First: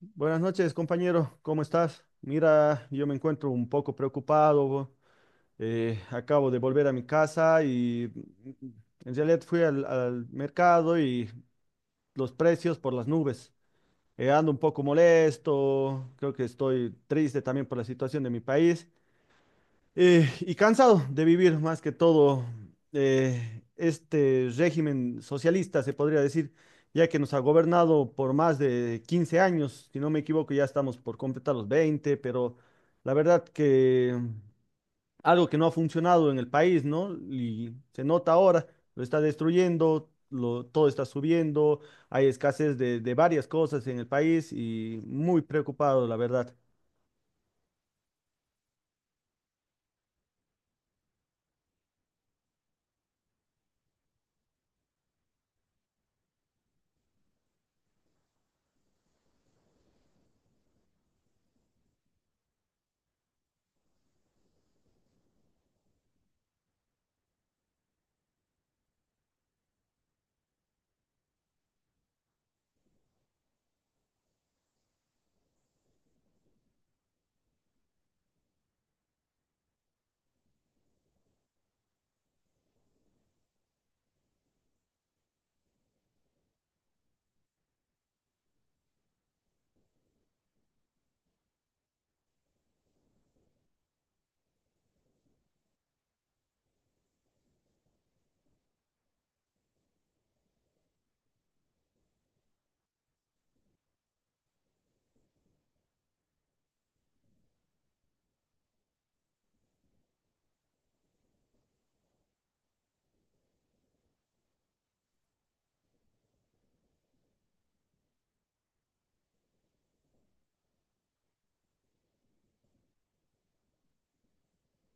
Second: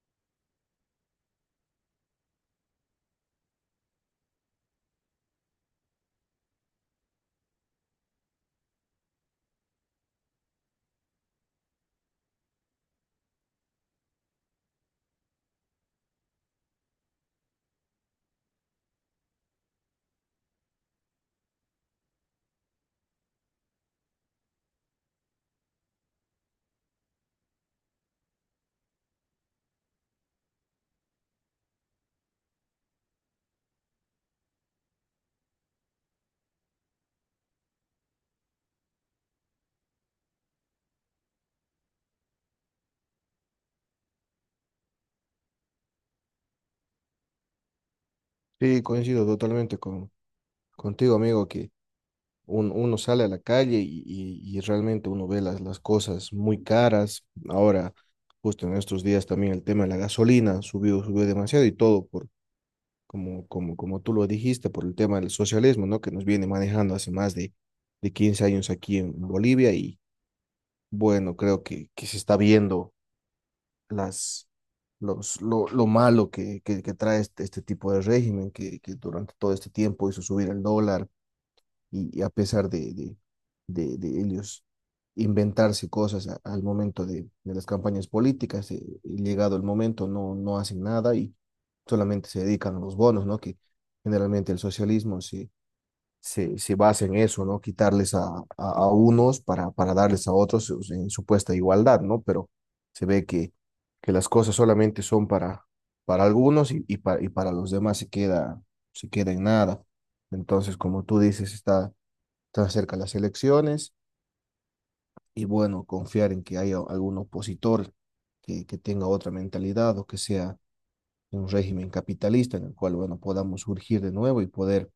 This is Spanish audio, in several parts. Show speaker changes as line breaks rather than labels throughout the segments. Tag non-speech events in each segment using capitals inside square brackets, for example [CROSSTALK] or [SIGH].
Buenas noches, compañero. ¿Cómo estás? Mira, yo me encuentro un poco preocupado. Acabo de volver a mi casa y en realidad fui al mercado y los precios por las nubes. Ando un poco molesto. Creo que estoy triste también por la situación de mi país. Y cansado de vivir más que todo este régimen socialista, se podría decir, ya que nos ha gobernado por más de 15 años, si no me equivoco, ya estamos por completar los 20, pero la verdad que algo que no ha funcionado en el país, ¿no? Y se nota ahora, lo está destruyendo, lo, todo está subiendo, hay escasez de varias cosas en el país y muy preocupado, la verdad.
Sí, coincido totalmente contigo, amigo, que uno sale a la calle y, y realmente uno ve las cosas muy caras. Ahora, justo en estos días también el tema de la gasolina subió demasiado y todo como tú lo dijiste, por el tema del socialismo, ¿no? Que nos viene manejando hace más de 15 años aquí en Bolivia. Y bueno, creo que se está viendo las lo malo que trae este tipo de régimen que durante todo este tiempo hizo subir el dólar, y a pesar de ellos inventarse cosas al momento de las campañas políticas, y llegado el momento no hacen nada y solamente se dedican a los bonos, ¿no? Que generalmente el socialismo se basa en eso, ¿no? Quitarles a unos para darles a otros, o sea, en supuesta igualdad, ¿no? Pero se ve que las cosas solamente son para algunos y para los demás se se queda en nada. Entonces, como tú dices, está se cerca las elecciones y bueno, confiar en que haya algún opositor que tenga otra mentalidad o que sea un régimen capitalista en el cual, bueno, podamos surgir de nuevo y poder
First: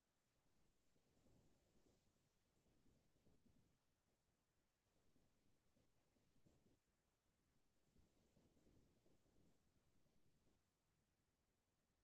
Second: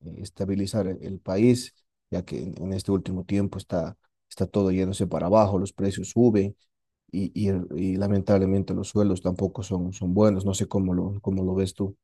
estabilizar el país, ya que en este último tiempo está todo yéndose para abajo, los precios suben y lamentablemente los sueldos tampoco son buenos, no sé cómo cómo lo ves tú.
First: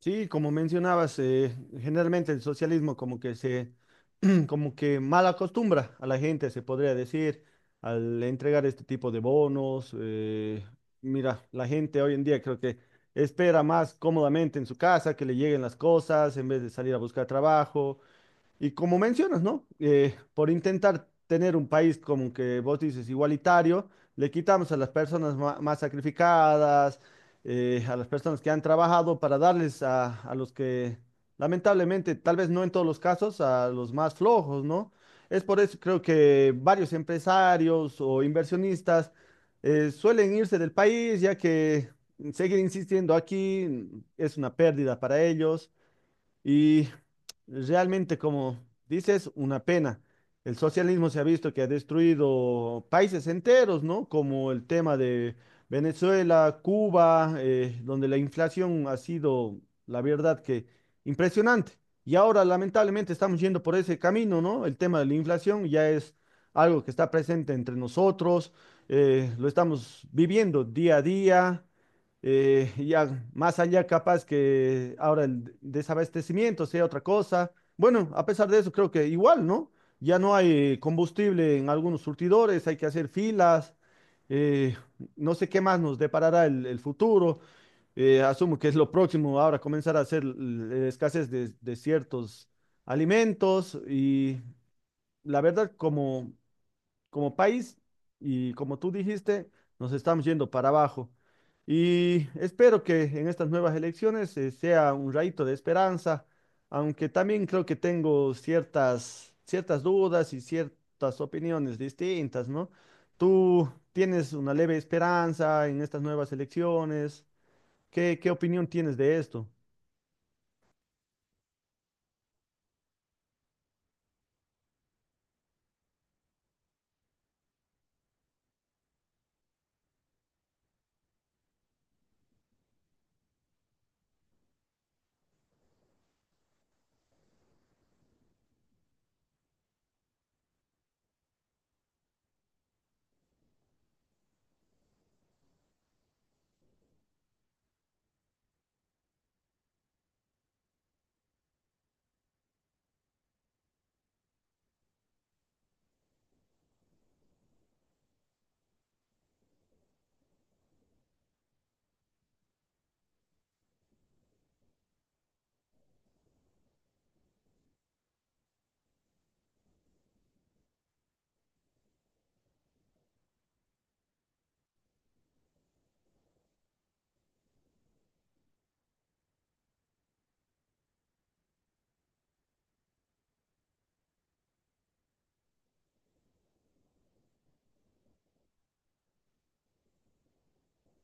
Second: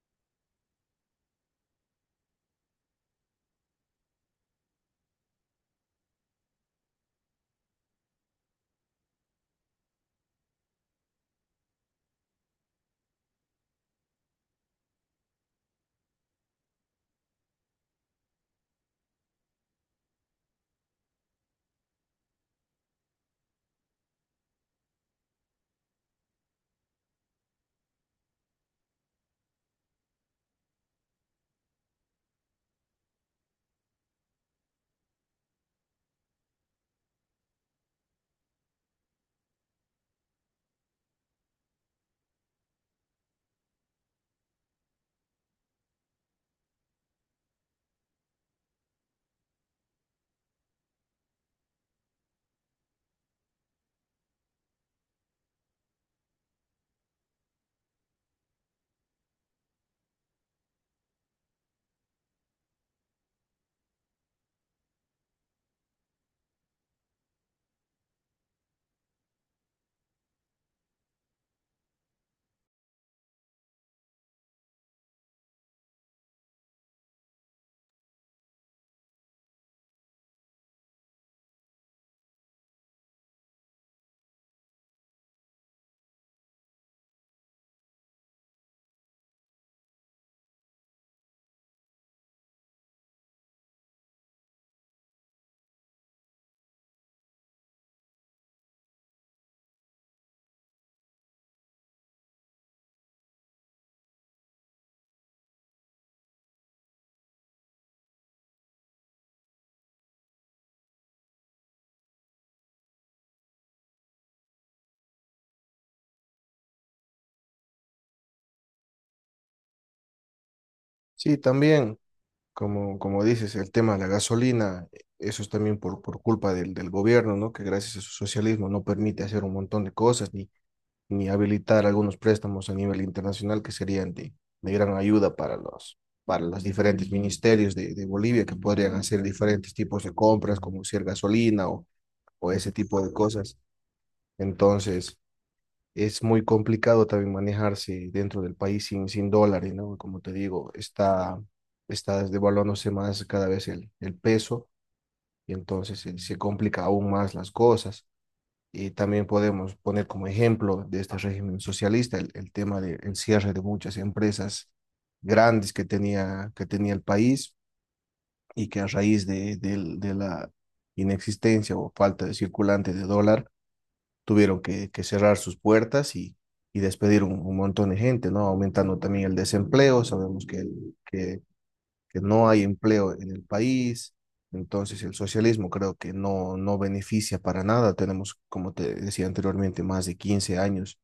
Sí, como mencionabas, generalmente el socialismo [CLEARS THROAT] como que mal acostumbra a la gente, se podría decir, al entregar este tipo de bonos. Mira, la gente hoy en día creo que espera más cómodamente en su casa que le lleguen las cosas en vez de salir a buscar trabajo. Y como mencionas, ¿no? Por intentar tener un país como que vos dices igualitario, le quitamos a las personas más sacrificadas, a las personas que han trabajado para darles a los que, lamentablemente, tal vez no en todos los casos, a los más flojos, ¿no? Es por eso creo que varios empresarios o inversionistas suelen irse del país, ya que seguir insistiendo aquí es una pérdida para ellos. Y realmente, como dices, una pena. El socialismo se ha visto que ha destruido países enteros, ¿no? Como el tema de Venezuela, Cuba, donde la inflación ha sido, la verdad, que impresionante. Y ahora, lamentablemente, estamos yendo por ese camino, ¿no? El tema de la inflación ya es algo que está presente entre nosotros, lo estamos viviendo día a día. Ya más allá capaz que ahora el desabastecimiento sea otra cosa. Bueno, a pesar de eso, creo que igual, ¿no? Ya no hay combustible en algunos surtidores, hay que hacer filas, eh, no sé qué más nos deparará el futuro. Asumo que es lo próximo ahora comenzar a hacer la escasez de ciertos alimentos y la verdad, como como país y como tú dijiste, nos estamos yendo para abajo. Y espero que en estas nuevas elecciones sea un rayito de esperanza, aunque también creo que tengo ciertas dudas y ciertas opiniones distintas, ¿no? ¿Tú tienes una leve esperanza en estas nuevas elecciones? Qué opinión tienes de esto?
Sí, también. Como dices, el tema de la gasolina, eso es también por culpa del gobierno, ¿no? Que gracias a su socialismo no permite hacer un montón de cosas ni habilitar algunos préstamos a nivel internacional que serían de gran ayuda para para los diferentes ministerios de Bolivia, que podrían hacer diferentes tipos de compras, como ser gasolina o ese tipo de cosas. Entonces, es muy complicado también manejarse dentro del país sin dólares, ¿no? Como te digo, está devaluándose más cada vez el peso, y entonces se complica aún más las cosas. Y también podemos poner como ejemplo de este régimen socialista el tema del cierre de muchas empresas grandes que tenía el país, y que a raíz de la inexistencia o falta de circulante de dólar, tuvieron que cerrar sus puertas y despedir un montón de gente, ¿no? Aumentando también el desempleo, sabemos que no hay empleo en el país. Entonces el socialismo creo que no beneficia para nada, tenemos, como te decía anteriormente, más de 15 años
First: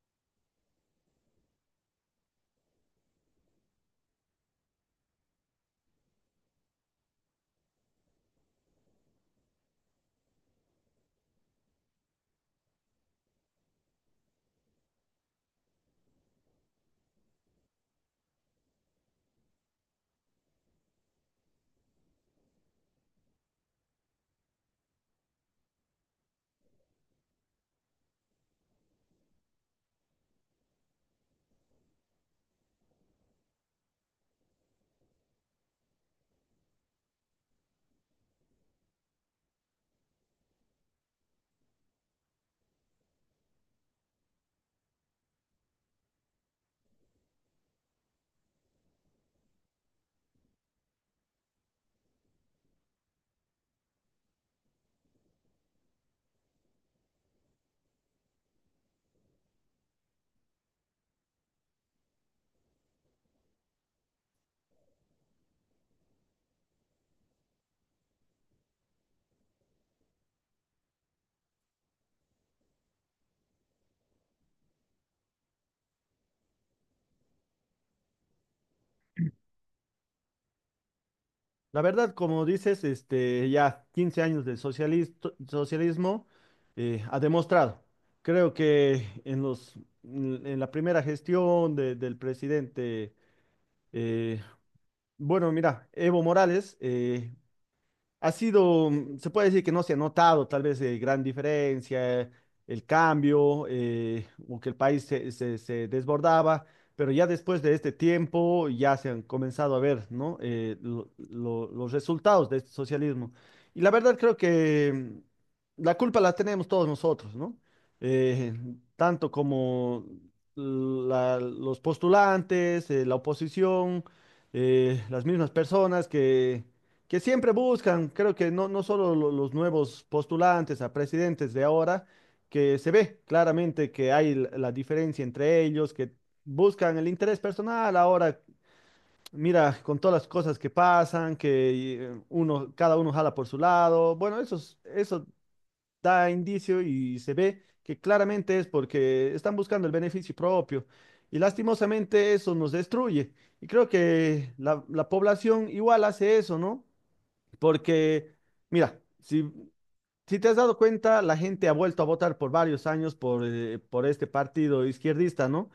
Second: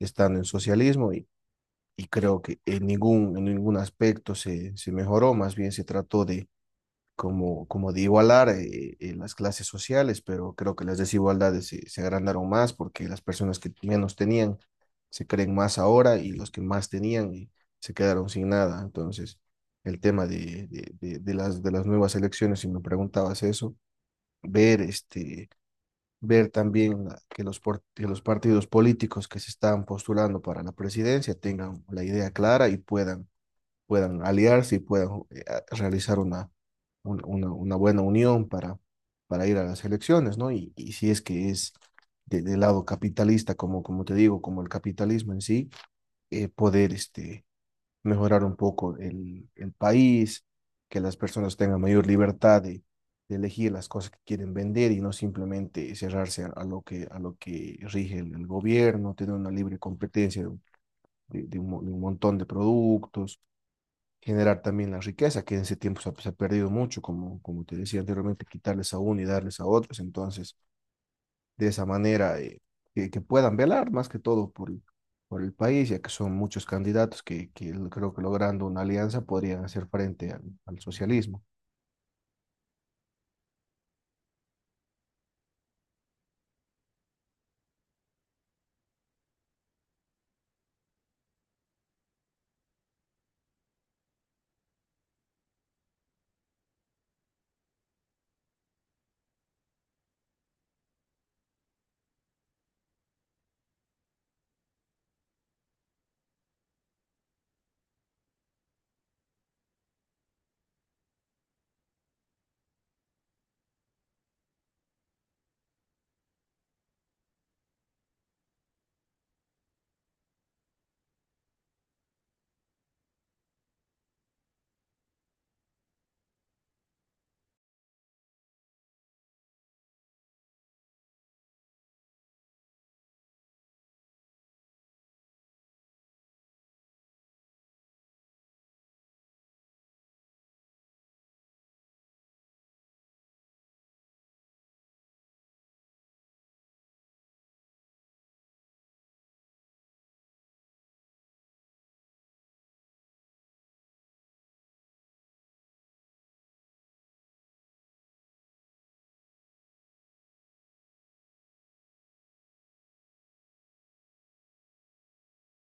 estando en socialismo, y creo que en en ningún aspecto se mejoró, más bien se trató de como de igualar las clases sociales, pero creo que las desigualdades se agrandaron más, porque las personas que menos tenían se creen más ahora y los que más tenían se quedaron sin nada. Entonces, el tema de de las nuevas elecciones, si me preguntabas eso, ver este... ver también que que los partidos políticos que se están postulando para la presidencia tengan la idea clara y puedan aliarse y puedan realizar una buena unión para ir a las elecciones, ¿no? Y si es que es del lado capitalista, como, como te digo, como el capitalismo en sí, poder este, mejorar un poco el país, que las personas tengan mayor libertad de elegir las cosas que quieren vender y no simplemente cerrarse a lo a lo que rige el gobierno, tener una libre competencia de un montón de productos, generar también la riqueza, que en ese tiempo se ha perdido mucho, como, como te decía anteriormente, quitarles a uno y darles a otros. Entonces, de esa manera, que puedan velar más que todo por el país, ya que son muchos candidatos que creo que logrando una alianza podrían hacer frente al socialismo.
La verdad, como dices, este, ya 15 años de socialismo ha demostrado. Creo que en en la primera gestión del presidente, eh, bueno, mira, Evo Morales, ha sido, se puede decir que no se ha notado tal vez gran diferencia, el cambio, o que el país se, se desbordaba, pero ya después de este tiempo ya se han comenzado a ver, ¿no? Los resultados de este socialismo. Y la verdad creo que la culpa la tenemos todos nosotros, ¿no? Eh, Tanto como los postulantes, la oposición, las mismas personas que siempre buscan, creo que no, no solo los nuevos postulantes a presidentes de ahora, que se ve claramente que hay la diferencia entre ellos, que buscan el interés personal. Ahora mira con todas las cosas que pasan, que uno, cada uno jala por su lado, bueno, eso, eso da indicio y se ve que claramente es porque están buscando el beneficio propio. Y lastimosamente eso nos destruye. Y creo que la población igual hace eso, ¿no? Porque, mira, si te has dado cuenta, la gente ha vuelto a votar por varios años por este partido izquierdista, ¿no?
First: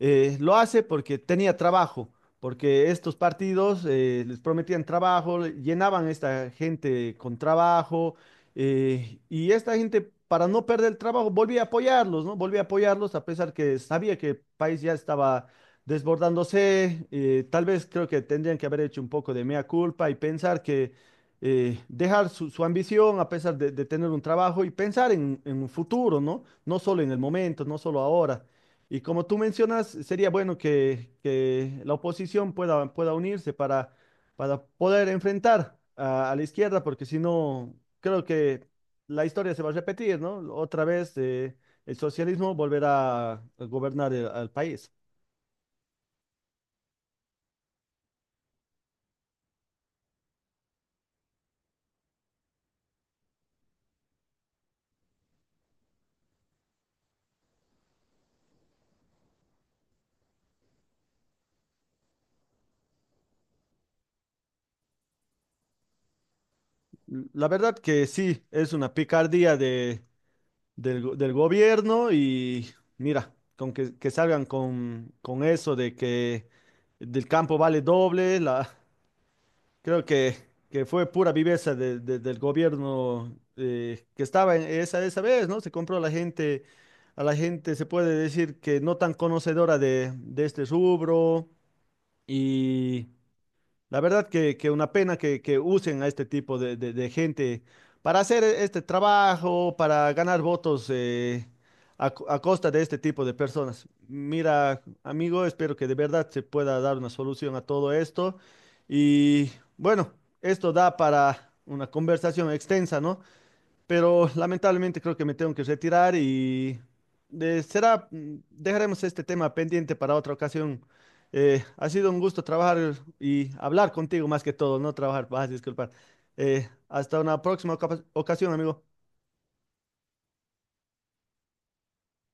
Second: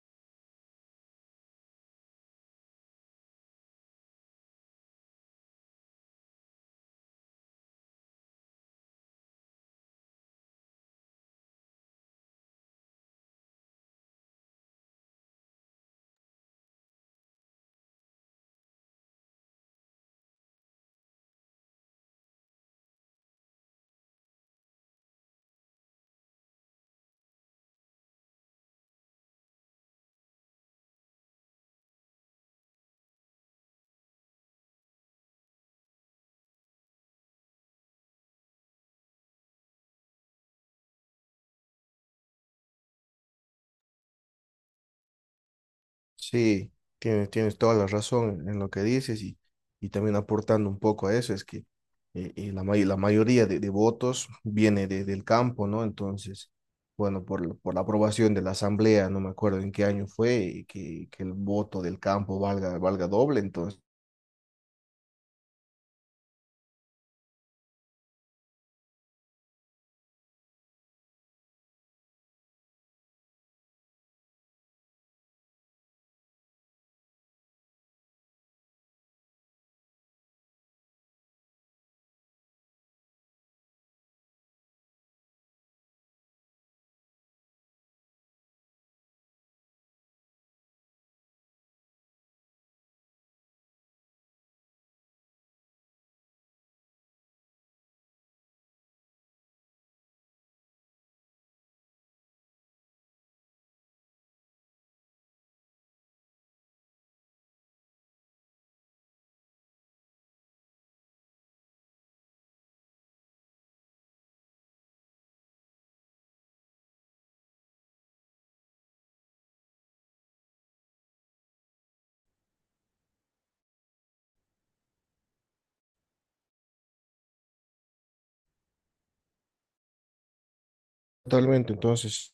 Lo hace porque tenía trabajo, porque estos partidos les prometían trabajo, llenaban a esta gente con trabajo, y esta gente, para no perder el trabajo, volvía a apoyarlos, ¿no? Volvía a apoyarlos a pesar que sabía que el país ya estaba desbordándose. Tal vez creo que tendrían que haber hecho un poco de mea culpa y pensar que dejar su ambición a pesar de tener un trabajo y pensar en un futuro, ¿no? No solo en el momento, no solo ahora. Y como tú mencionas, sería bueno que la oposición pueda unirse para poder enfrentar a la izquierda, porque si no, creo que la historia se va a repetir, ¿no? Otra vez el socialismo volverá a gobernar al país.
Sí, tienes toda la razón en lo que dices, y también aportando un poco a eso, es que la mayoría de votos viene del campo, ¿no? Entonces, bueno, por la aprobación de la asamblea, no me acuerdo en qué año fue, y que el voto del campo valga doble, entonces,
La verdad que sí, es una picardía de del gobierno y mira, con que salgan con eso de que del campo vale doble, la, creo que fue pura viveza del gobierno que estaba en esa, esa vez, ¿no? Se compró a la gente se puede decir que no tan conocedora de este rubro. La verdad que una pena que usen a este tipo de gente para hacer este trabajo, para ganar votos a, a costa de este tipo de personas. Mira, amigo, espero que de verdad se pueda dar una solución a todo esto. Y bueno, esto da para una conversación extensa, ¿no? Pero lamentablemente creo que me tengo que retirar y será, dejaremos este tema pendiente para otra ocasión. Ha sido un gusto trabajar y hablar contigo más que todo, no trabajar, vas a disculpar. Hasta una próxima ocasión, amigo.
totalmente, entonces.